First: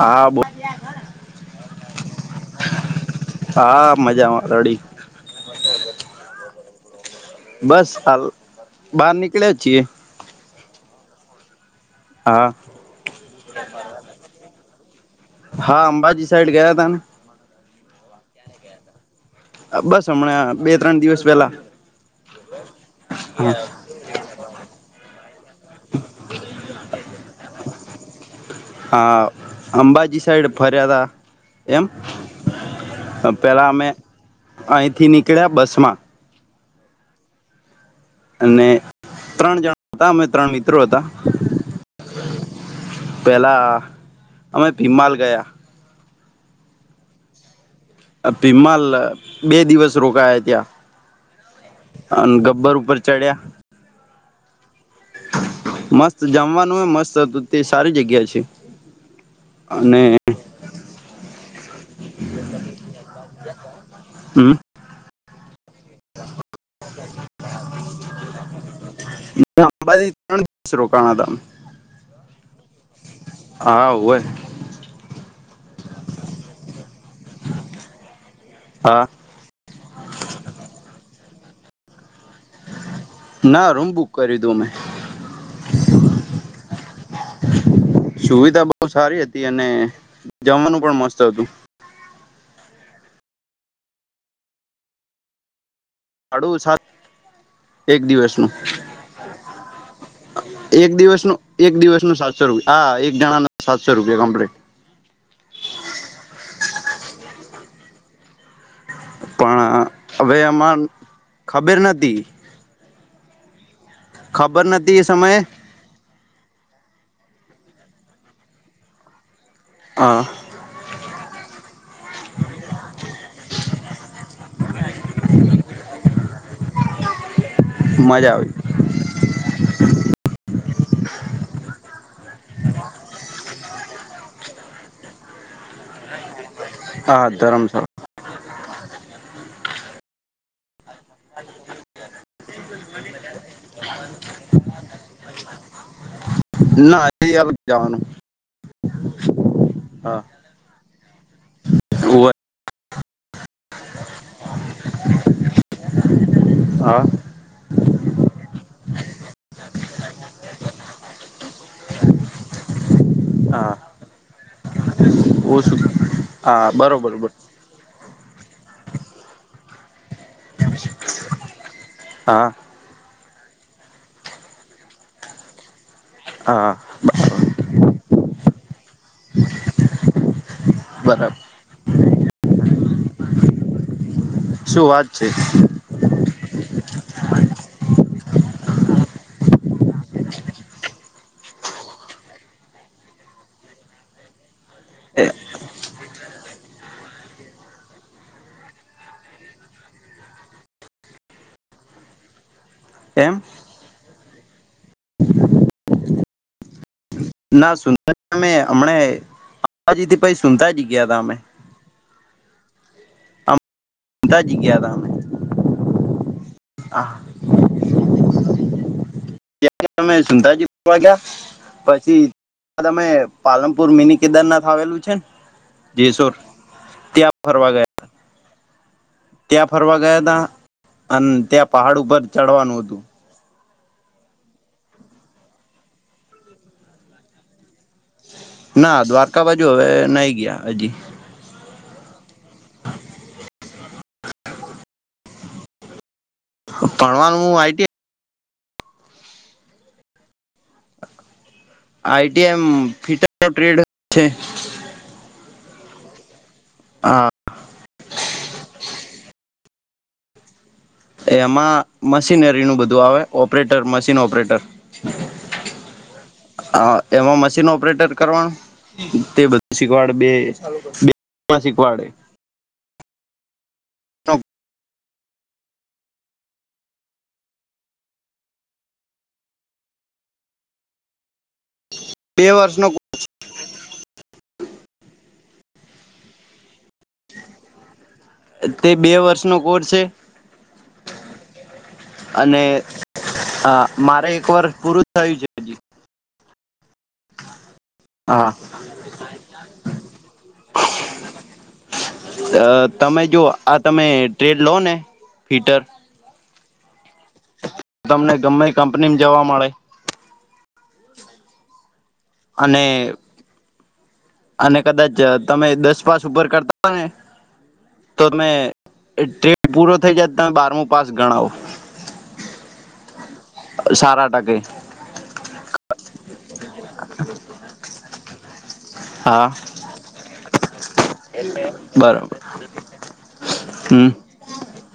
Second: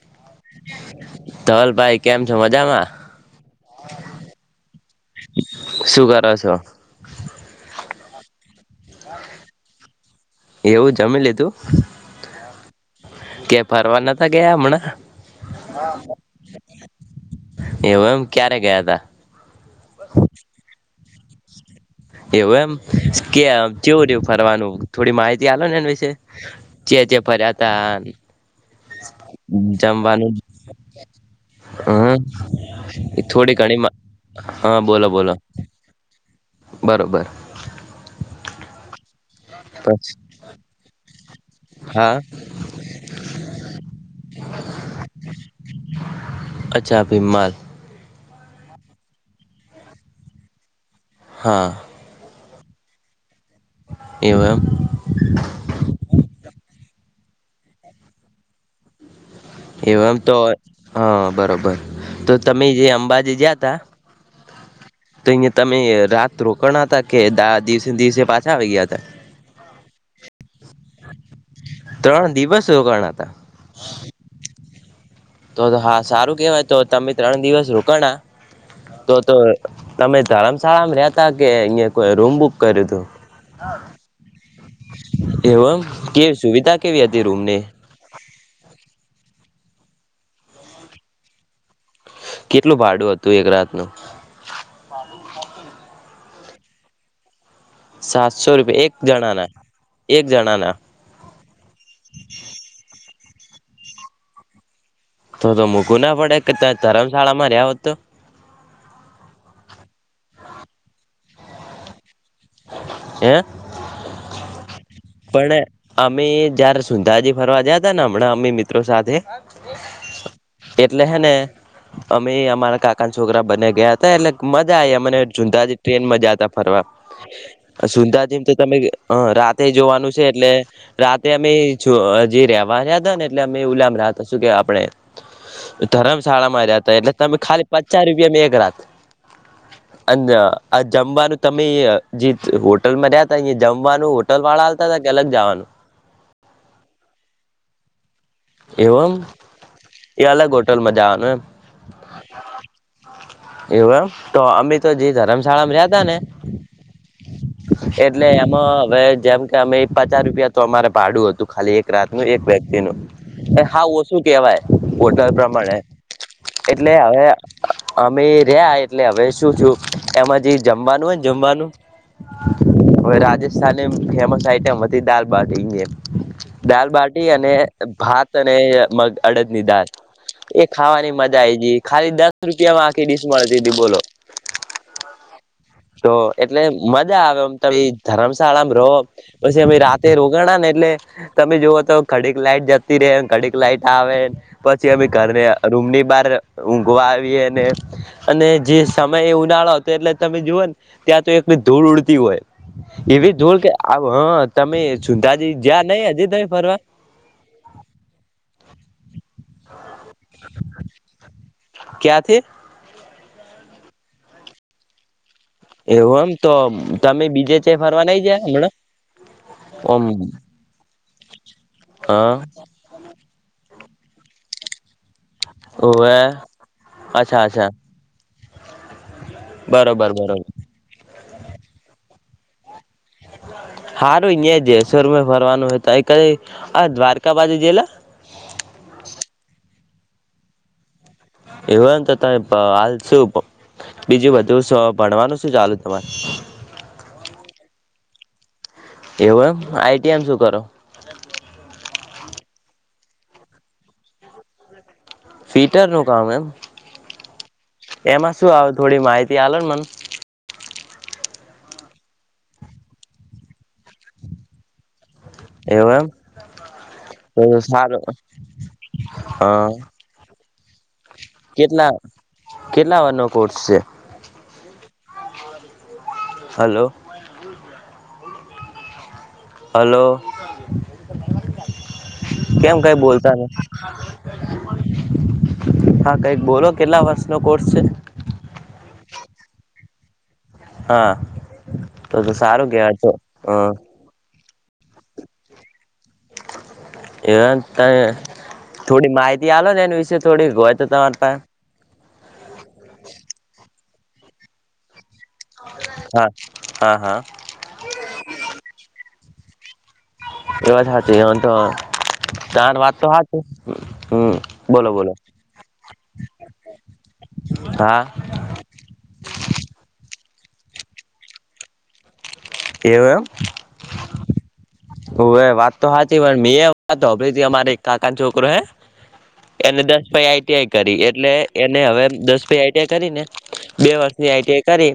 હા બો ધવલભાઈ કેમ છો મજામાં અડી શું કરો છો બસ હાલ બહાર નીકળ્યા છીએ. એવું જમી લીધું? હા કે ફરવા નતા ગયા હમણાં હા અંબાજી સાઈડ ગયા તા ને? એવું એમ ક્યારે ગયા તા? બસ હમણાં બે ત્રણ દિવસ પેલા એવું એમ કે? કેવું રાહ્યુ ફરવાનું થોડી માહિતી આ ને એ વિશે ચ્યાં ચ્યાં ફર્યા તાને? હા અંબાજી સાઈડ ફર્યાતા એમ? હમ થોડી પેલા ઘણી અમે મા હા અહીંથી નીકળ્યા બસ માં બરાબર! અને ત્રણ જણા હતા પછી? અમે ત્રણ મિત્રો હતા. હા પહેલાં અમે ભીમાલ ગયા. અચ્છા ભીમાલ. પીમાલ બે દિવસ રોકાયા ત્યાં. હા અને ગબ્બર ઉપર ચડ્યા. એવ એમ? મસ્ત જામવાનું એ મસ્ત હતું તે સારી જગ્યા છે. અને એમ તો હા બરોબર તો તમે જે અંબાજી જયા તા? હમ તો અહિયાં તમે રાત રોક ના હતા કે દિવસે દિવસે પાછા આવી ગયા હતા? અંબાજી ત્રણ દિવસ રોકાણ હતા. ત્રણ દિવસ હો રોકાના હતા? હા ઉવે તો હા સારું કેવાય તો તમે ત્રણ દિવસ રોકાણ હા તો તો? તમે ધરમશાળામાં રતા કે અહિયાયા કોઈ રૂમ બુક? કર્યું ના રૂમ બુક કરી થી. એવમ કે સુવિધા કેવી હતી રૂમ ને? સુવિધા બહુ સારી હતી અને જમવાનું પણ મસ્ત હતું. કેટલું ભાડું હતું એક રાત નું? ભાડું સા એક દિવસ નું સાતસો રૂપિયા એક જણાના એક જણાના એક દિવસ નુ એક દિવસ નું સાતસો રૂપિયા હા એક જણા નો સાતસો રૂપિયા કંપલેત તો તો મૂકવ ના પડે કે ત ધરમશાળામાં રહ્યા હો તો પણ હવે આમાં ખબર નથી હે? ખબર નથી એ સમયે પણ અમે જયારે સુંંધાજી ફરવા જયા ત ને હમણાં અમે મિત્રો સાથે હ. એટલે હે ને અમે અમારા કાકાના છોકરા બને ગયા એટલે મજા આ મને જુદાજી ટ્રેન મજાતા ફરવા મજા સુંધાજીમ તો આવી તમે રાતે જોવાનું છે એટલે રાતે અમે જે રેવા રહ્યા હતા ને એટલે અમે ઉલામ રાતા શું કે આપણે [unintelligible] ધરમશાળામાં રહ્યા હતા એટલે હા તમે ખાલી ધર્મશાળા પચાસ રૂપિયામાં એક રાત અને આ જમવાનું તમે જે હોટલ માં રહ્યા તા અહ જમવાનું. ટલ વાળા આવતા હતા કે અલગ જવાનું? ના એ ગ જવાનું એવું હા એમ એ અલગ હોટલમાં જવાનું એમ હોવે એવું એમ તો અમે તો જે ધરમશાળામાં રહ્યા ત ને હા [unintelligible] એટલે એમાં હવે જેમ કે અમે એક પાચાસ રૂપિયા તો અમારે પાડું હતું ખાલી એક રાત નું એક વ્યક્તિ નું એ હા ઓછું કેહેવાય વટર પ્રમાણે ઓછું હા એટલે હવે બરોબર અમે રહ્યા એટલે હવે શું છું એમાં જે જમવાનું હોયને જમવાનું હા હવે રાજ ફેમસ આઈટમ હતી દાલબાટી હા દાલબાટી અને ભાત અને મગ અડદ ની દાળ એ ખાવાની બરાબર મજા આઈ ગ ખાલી દસ રૂપિયામાં આખી ડીશ મળતી હતી બોલો શું વાત છે. તો એટલે મજા આવે આમ તમે ધમશાળામાં રહો. પછી અમે રાતે રોગાણા ને એટલે તમે જુઓ તો ખડીક લાઈટ જતી રહે ખડીક લાઈટ આવે પછી અમે ઘરને રૂમ ની બહાર ઊઘવા આવી અને અને જે સમય એ ઉનાળો હતો એટલે તમે જુઓ ને ત્યાં તો એક ધૂળ ઉડતી હોય એવી એમ જોલ કે આવ હ તમે સુુંતાજી જયા નહી હજી તમે ફરવા ના અમે હમણા અંબાજીથી પછી સુનતા જ ગયા ત અમે ક્યા થે તાજી ગયા રામે- એવું એમ તો તમે બીજે છે ફરવા નહી જયા હમણાં? ઓમ તમે સુતાજીો ક્યા હા તમે પાલનપુર મિની કેદારનાથ આવેલું છે ને ઓવે જેસર ત્યાં અચ્છા અચ્છા ફરવા ગયા ત્યાં ફરવા બરોબર ગયા બરોબર હતા અને ત્યાં પહાડ ઉપર ચડવાનું હતું હારું અહં જે શરમાં ફરવાનું હતું ક આ દ્વારકા બાજુ જેલા ના દ્વારકા બાજુ હવે ન ગયા હજી એવુંને તો ત હાલ શું બીજું બધું ભણવાનું શું ચાલુ તમારે ભણવાનું હું આઈટિઆઈ એવું એમ આઈટીઆમ શું કરો? આઈ એમ ફ ટ્રેડ છે. ફીટર નું કામ એમ આ એમાં શું આવ થોડી માહિતી આ ને મને એમાં મશીનરી નું બધું આવે ઓપરેટર મશીન ઓપરેટર એવું એમ હ એમાં તો મશીન સારું ઓપરેટર કરવાનું તે હા બધું શીખવાડે બે બે માં કેટલા શીખવાડે કેટલા વાર નો કોર્સ છે. નો હલો હલો બે કેમ વર્ષનો કઈ બોલતા નહિ હા કઈક બોલો કેટલા વર્ષ નો કોર્સ છે. તે બે વર્ષ નો કોસ છે. હા તો અને સારું કવાતોો હ હા મારે એક વર્ષ પૂરું થયું છે. હજી એવા ત હા થોડી માહિતી આ ને એની વિશે થોડી હોય તો તમારી પાસે તમે જો આ તમે ટ્રેડ લો ને ફીટર હા હા હા તમને ગમે કંપનીમાં જવા મળે એ વાત હા એ તો તાર અને વાદ તો હા છે હમ અને બોલો બોલો કદાચ તમે દસ પાસ ઉપર કરતા હતા ને હા તો તમે ટ્રેડ પૂરો થઈ જાય તમે બારમું પાસ ગણાવો એમ સારા ટકે હું હ વાત તો હાચ પણ મે એ વા અભરી અમારે એક કાકા છોકરો હે હા એને દસ પાઈ આઈટીઆઈ કરી એટલે એને હવે બરાબર દસ પ આઈટીઆઈ કરી ને બે હમ વર્ષની આઈટીઆઈ કરી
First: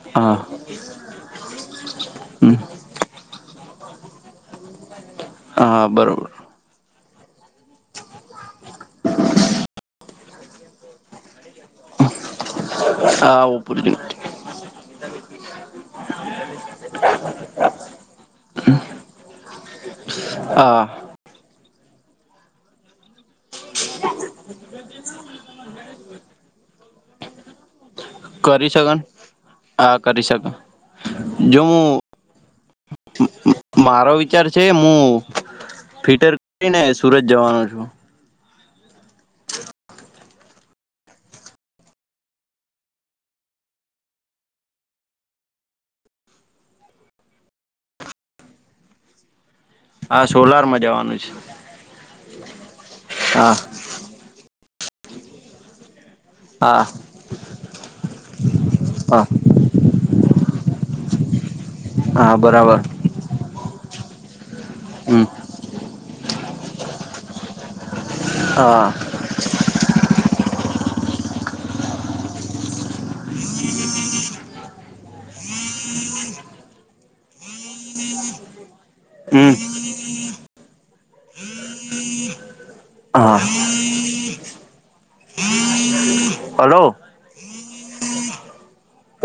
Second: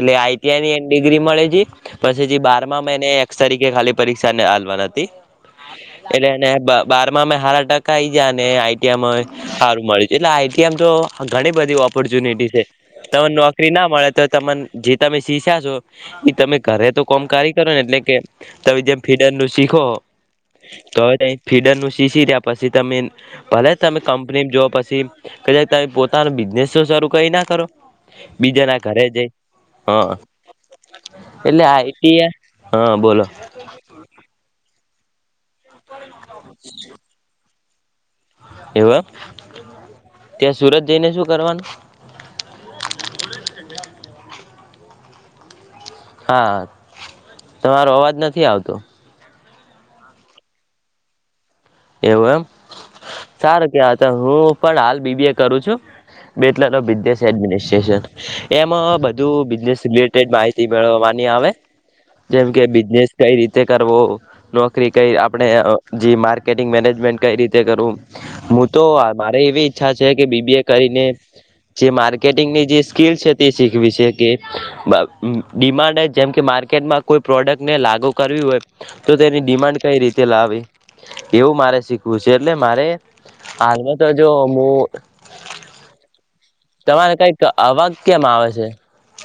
એટલે હા આઈટીઆઈની ડિગ્રી મળે જ પછી હમ બાર માં મને એ તરીકે ખાલી પરીક્ષા હાલવા હતી હા બરોબર એટલે બારમાં હાર ટકા આઈ જયા ને આઈટીઆ સારું મળી જ એટલે આઈટીઆમ તો ઘણી બધી ઓપોર્ચ્યુનિટી છે તને હા નોકરી ના મળે તો ઓપોર્ચ્યુનિટી તને જે તમે શીસ્યા છો એઈ તમે કરરે તો કોમ કારી કરો ને એટલે કે તમે જેમ ફીડર નું શીખો હા તો હવે ફીડર નું શીખી રહ્યા પછી તમે ભલે તમે કંપની જોઓ પછી કે તમે પોતાનો બિઝનેસ શરૂ કરી ના કરો બીજા કરી ના શકન ઘરે જઈ હા કરી શકન એટલે જો આઈટી હું હા બોલો મારો વિચાર છે હું ફિટર કરીને સુરત જવાનો છું એવર ત્યાં સુરત જઈને શું કરવાનું હા તમારો અવાજ નથી આવતો હા સોલાર માં જવાનું છે એવું એમ હા સારું કે હતા હું પણ હાલ બીબી એ કરું છું બે એટલા ન હા બિઝનેસ એડમિનિસ્ટ્રેશન એમાં હા બધું બિઝનેસ રિલેટેડ માહિતી મેળવાની આવે હા જેમ કે બરાબર બિઝનેસ કઈ રીતે કરવો નોકરી કઈ હમ આપણે જે માર્કેટિંગ મેનેજમેન્ટ કઈ રીતે કરવું હું તો હા મારે એવી ઈચ્છા છે કે બીબી એ કરીને જે માર્કેટિંગની જે સ્કીલ છે તે શીખવી છે કે ડિમાન્ડ જેમ કે માર્કેટમાં કોઈ પ્રોડક્ટને લાગુ કરવી હોય તો તેની હમ ડિમાન્ડ કઈ રીતે લાવે એવું મારે શીખવું છે એટલે મારે હા હાલમાં તો જો મુું હલો તમારે કઈક અવાક કેમ આવે છે.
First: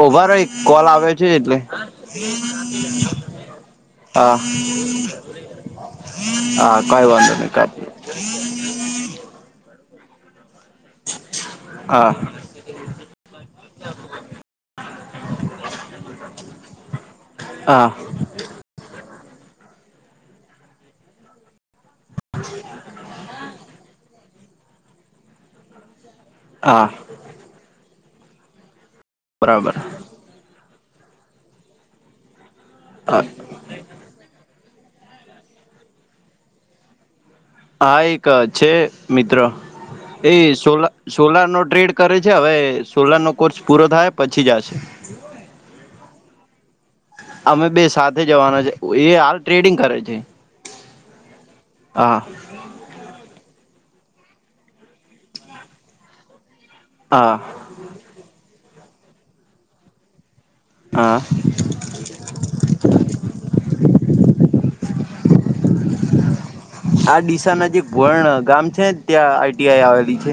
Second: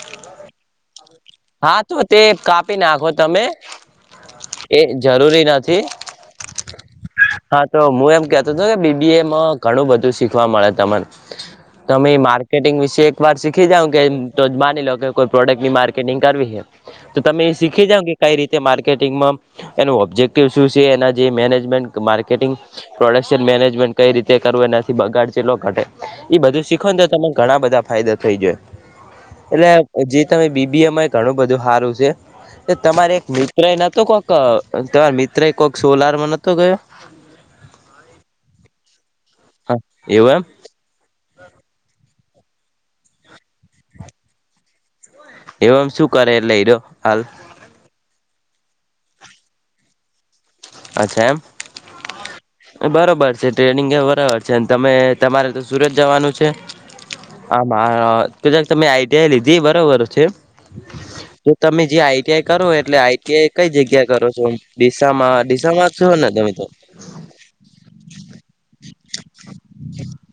ઓભાર એક કોલ આવ્યો છે એટલે. હા તો તે કાપી નાખો તમે હા એ જરૂરી નથી હા કઈ વાંધો નહી કર બીબી એમાં ઘણું બધું શીખવા મળે તને તમે હા માર માર્કેટિંગ વિશે એકવાર શીખી જાઉં કે તો જ માની લો કે કોઈ પ્રોડક્ટની માર્કેટિંગ કરવી છે. તો તમે હા શીખી જાઓ કે કઈ રીતે માર્કેટિંગમાં એનું ઓબ્જેક્ટિવ શું છે એના જે મેનેજમેન્ટ માર્કટિંગ પ્રોડક્શન મેનેજમેન્ટ કઈ રીતે કરવું એનાથી બગાડ ચટલો ઘટે એ બધું હા શીખો તો તમને ઘણા બધા ફાયદા થઈ જાય બરાબર એટલે જે તમે. બીમાં એ ઘણું બધું સારું છે એ તમારે હા એક મિત મિત્ર એ નોતો કોક તમાર મિત્ર કોઈક સોલાર માં નહોતો ગયો. હા એક છે મિત્ર હા એ એવું એમ સોલા સોલાર નો ટ્રેડ કરે છે હવે સોલાર નો કોર્સ પૂરો થાય પછી જશે. એવમ શું કરેટ લઈ્યો અમે બે સાથે જવાના છે એ હાલ ટ્રેડિંગ કરે છે. અચ્છા એમ હા બરોબર છે ટ્રેનિંગ એ બરાબર છે તમે તમારે તો સુરત જવાનું છે. હા આમાંજ તમે આઈટી લધી બરોબર છે. [inaudible] જો તમે જે આઈટીઆઈ કરો એટલે આઈટીઆઈ કઈ જગ્યા કરો છો ડીસામાં તમા છોને આ ડીસા નજીક ઘોણ ગામ છે ત્યાં આઈટીઆઈ આવેલી છે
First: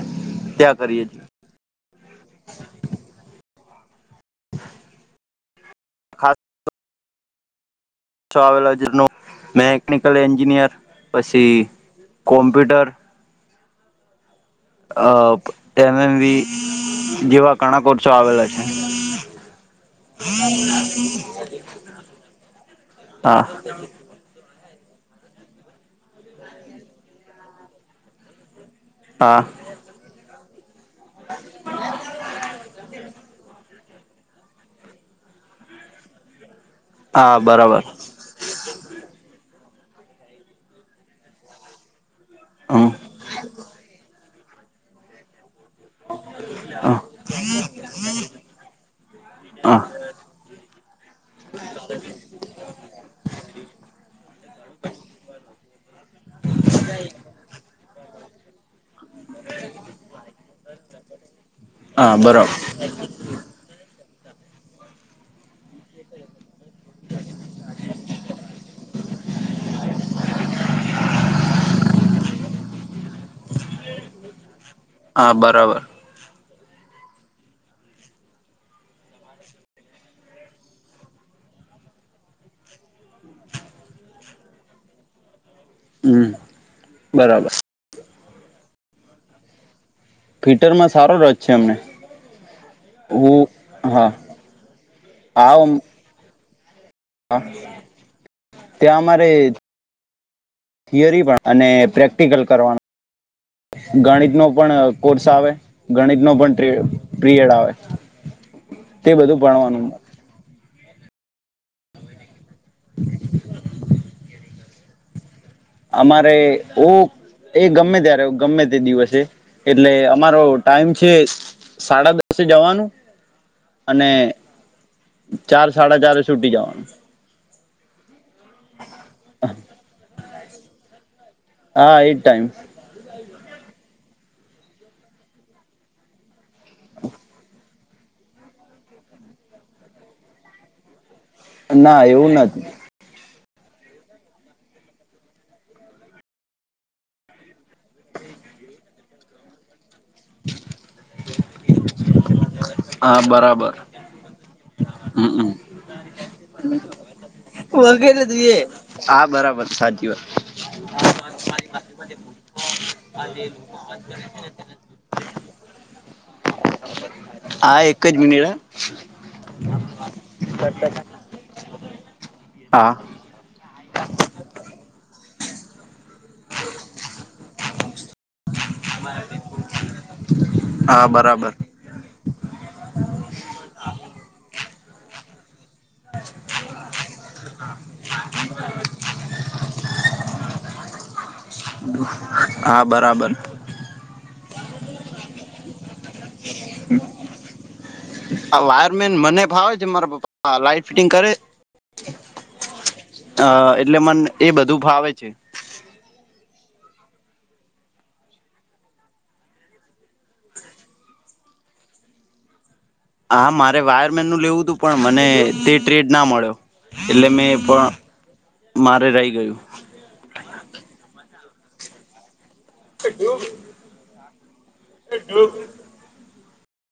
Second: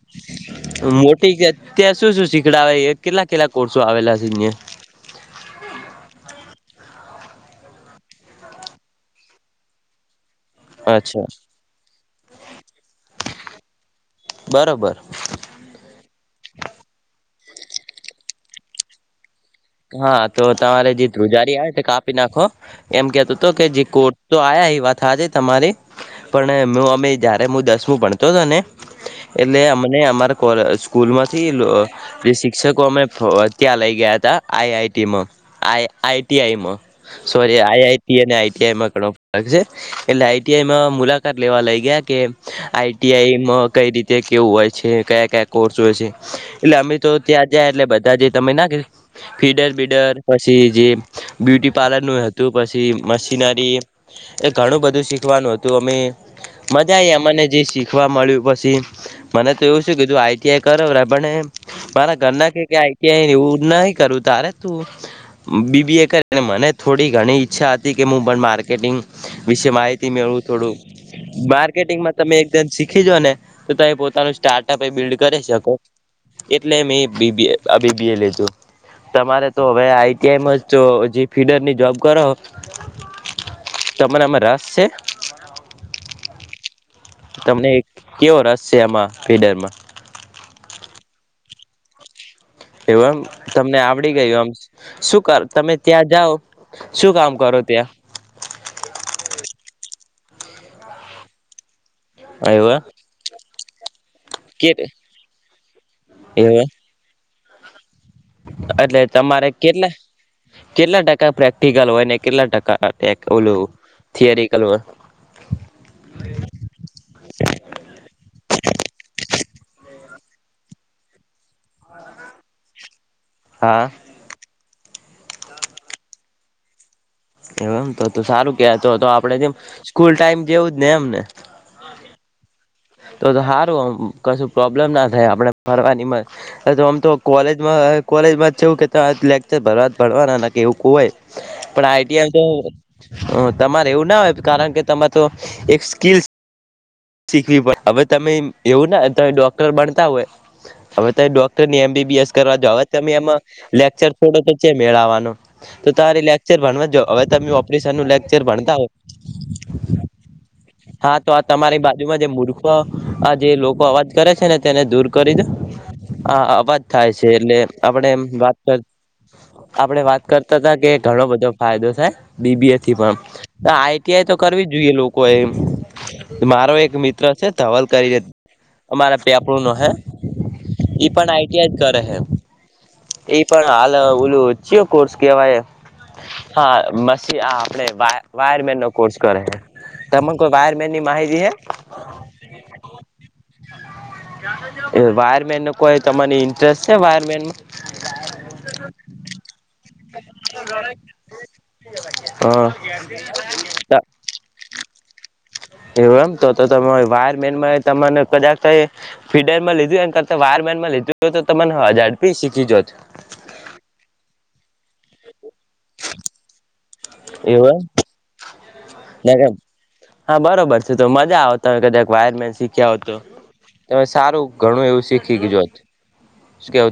ત્યાં કરી. મોટી ત્યાં શું શું શીખડાવે કેટલા કેટલા કોર્સ આવેલા છે ખાસ ખાસ તો આવેલો ન મેકેનિકલ એન્જિનિયર અચ્છા પછી કોમ્પ્યુટર. બરોબર અ એમએમવી જેવા કણાકોસો આવેલા છે. હા તો તમારે જે ધ્રુજારી આવે તે કાપી નાખો એમ કેતોતો હા કે જે કો તો આયા એ વાત હાચી તમારી પણ હ અમે જયારે હું દસમું ભણતો હતો ને હા એટલે અમને અમારા સ્કૂલ માંથી લો જે શિક્ષકો અમે ત્યાં લઈ ગયા હતા. આઈઆઈટીમાં આઈટીઆઈમાં હા સોરી આઈ બરાબર આઈટી અને આઈટીઆઈમાં ઘણો ફરક છે એટલે આઈટીઆઈમાં મુલાકાત લેવા લઈ ગયા કે હમ આઈટીઆઈમાં કઈ રીતે કેવું હોય છે કયા કોર્સ હોય છે એટલે હ અમે તો ત્યાં જયા એટલે બધા જ તમે ના કે ફીડર હા બીડર પછી જે બ્યુટી પાર્લર નું હતું પછી મશીનરી એ ઘણું બધું શીખવાનું હતું અમે મજા આવી અમને જે શીખવા મળ્યું પછી મને તો એવું શુ કે તું આઈટીઆઈ કર પણ હા મારા ઘર ના બરાબર કે આઈટીઆઈ એવું ના કરું તારે તું બીબીએ કરીને મને થોડી ઘણી ઈચ્છા હતી કે મુ પણ માર્કેટિંગ વિશે માહિતી મેળવું થોડું માર્કેટિંગમાં તમે એકદમ શીખીજોને તો તમે પોતાનું સ્ટાર્ટઅપ એ બિલ્ડ હા કરી શકો. બરાબર એટલે મેં બીબી આ બીબીએ લીધો. તમારે તો હવે આઈટીઆઈમાં જ તો જે ફીડર ની જોબ કરો. તમારા આમાં રસ છે. હમ બરાબર તમને કેવો રસ છે આમાં ફ્રીડરમાં ફિટર માં સારો રસ છે અમને એવું એમ હું તમને હા આવડી ગયું એમ શું કર આ તમે ત્યાં જાઓ શું કામ કરો ત્યાં ત્યાં અમારે થિયરી પણ અને પ્રેક્ટિકલ એવ કરવાનું ગણિત નો કે પણ કોર્સ આવે ગણિત નો પણ એવ ટ્રે પ્રિયડ આવે. એટલે તે બધું તમારે કેટલે ભણવાનું કેટલા ટકા પ્રેક્ટિકલ હોય ને કેટલા ટકા ઓલું થિયરિકલ હોય. અમારે ઉ એ ગમે ત્યારે ગમે તે દિવસે એટલે અમારો ટાઈમ છે. સાડા દસે જવાનું હા અને ચાર સાડા ચારએ છુટી જવાનું. એમ તો સારું કેતો તો આપડે જેમ સ્કૂલ ટાઈમ જેવું જ ને એમને હા એજ ટાઈમ તો તો સારું કશું પ્રોબ્લેમ ના થાય આપણે ફરવાની તો આમ તો કોલેજમાં કોલેજમાં છેવું કે લેક્ચર ભરવાના ન ક એવું હોય. પણ ના આઈટીઆઈ એવું તો નથી હ તમારે એવું ના હોય કારણ કે તમારે તો એક સ્કીલ હવે તમે એવું નાને તમે ડોક્ટર બનતા હોય હવે ત ડોક્ટરની એમબી કરવા જાઓ હવે તમે હા એમાં બરાબર લેચર થોડો તો ચ્યા મેળ આવાનો હમમ [unintelligible] ભણવા હવે તમે ઓપરેશન નું વગેરે લેક્ચર જોઈએ ભણતા હોય હા બરાબર સાચી વાત હા તો આ તમારી બાજુમાં જ જે મૂર્ખ આ જે લોકો અવાજ કરે છે ને તેને દૂર કરીને આ [unintelligible] થાય છે એટલે હા એક આપણે જ મિનિટ વાત હા કર આપણે વાત કરતા હતા કે ઘણો બધો ફાયદો થાય બીબીએ હા થી પણ આઈટીઆઈ તો કરવી જ જોઈએ લોકો એ મારો એક મિત્ર છે ધવલ કરી ને અમારા પેપડ નો હે હા ઈ પણ બરાબર આઈટી આઈ કરે એ પણ હાલ ઓલું ચેવો કોર્સ કેવાય હા [unintelligible] વાયરમેન નો કોર્સ કરે છે તને કોઈ વાયર તેની માહિતી હે હા બરાબર એ વાયરમેન નો કોઈ તમને ઇન્ટરેસ્ટ છે વાયરમેનમાં આ વાયરમેન મને ભાવે છે મારા પપા લાાઈટ ફિટિંગ કરે અ એટલે મન એ બધું ફાવે છે. એવુ એમ તો તો વાયર મેનમાં તમને કદાક [unintelligible] ફીટરમાં લીધું એના કરતા વાયરમેનમાં લીધું હોય તો તમે ઝડપી શીખી જોત હા મારે વાયરમેન નું લેવું હતું પણ મને તે ટ્રેડ ના મળ્યો. એટલે મેં એવું પણ મારે રહી એમ ગયું હા બરોબર છે તો મજા આવ તમે કદાક વાયરમેન શીખ્યા હો તો તમે સારું ઘણું એવું શીખી ગયોત [unintelligible]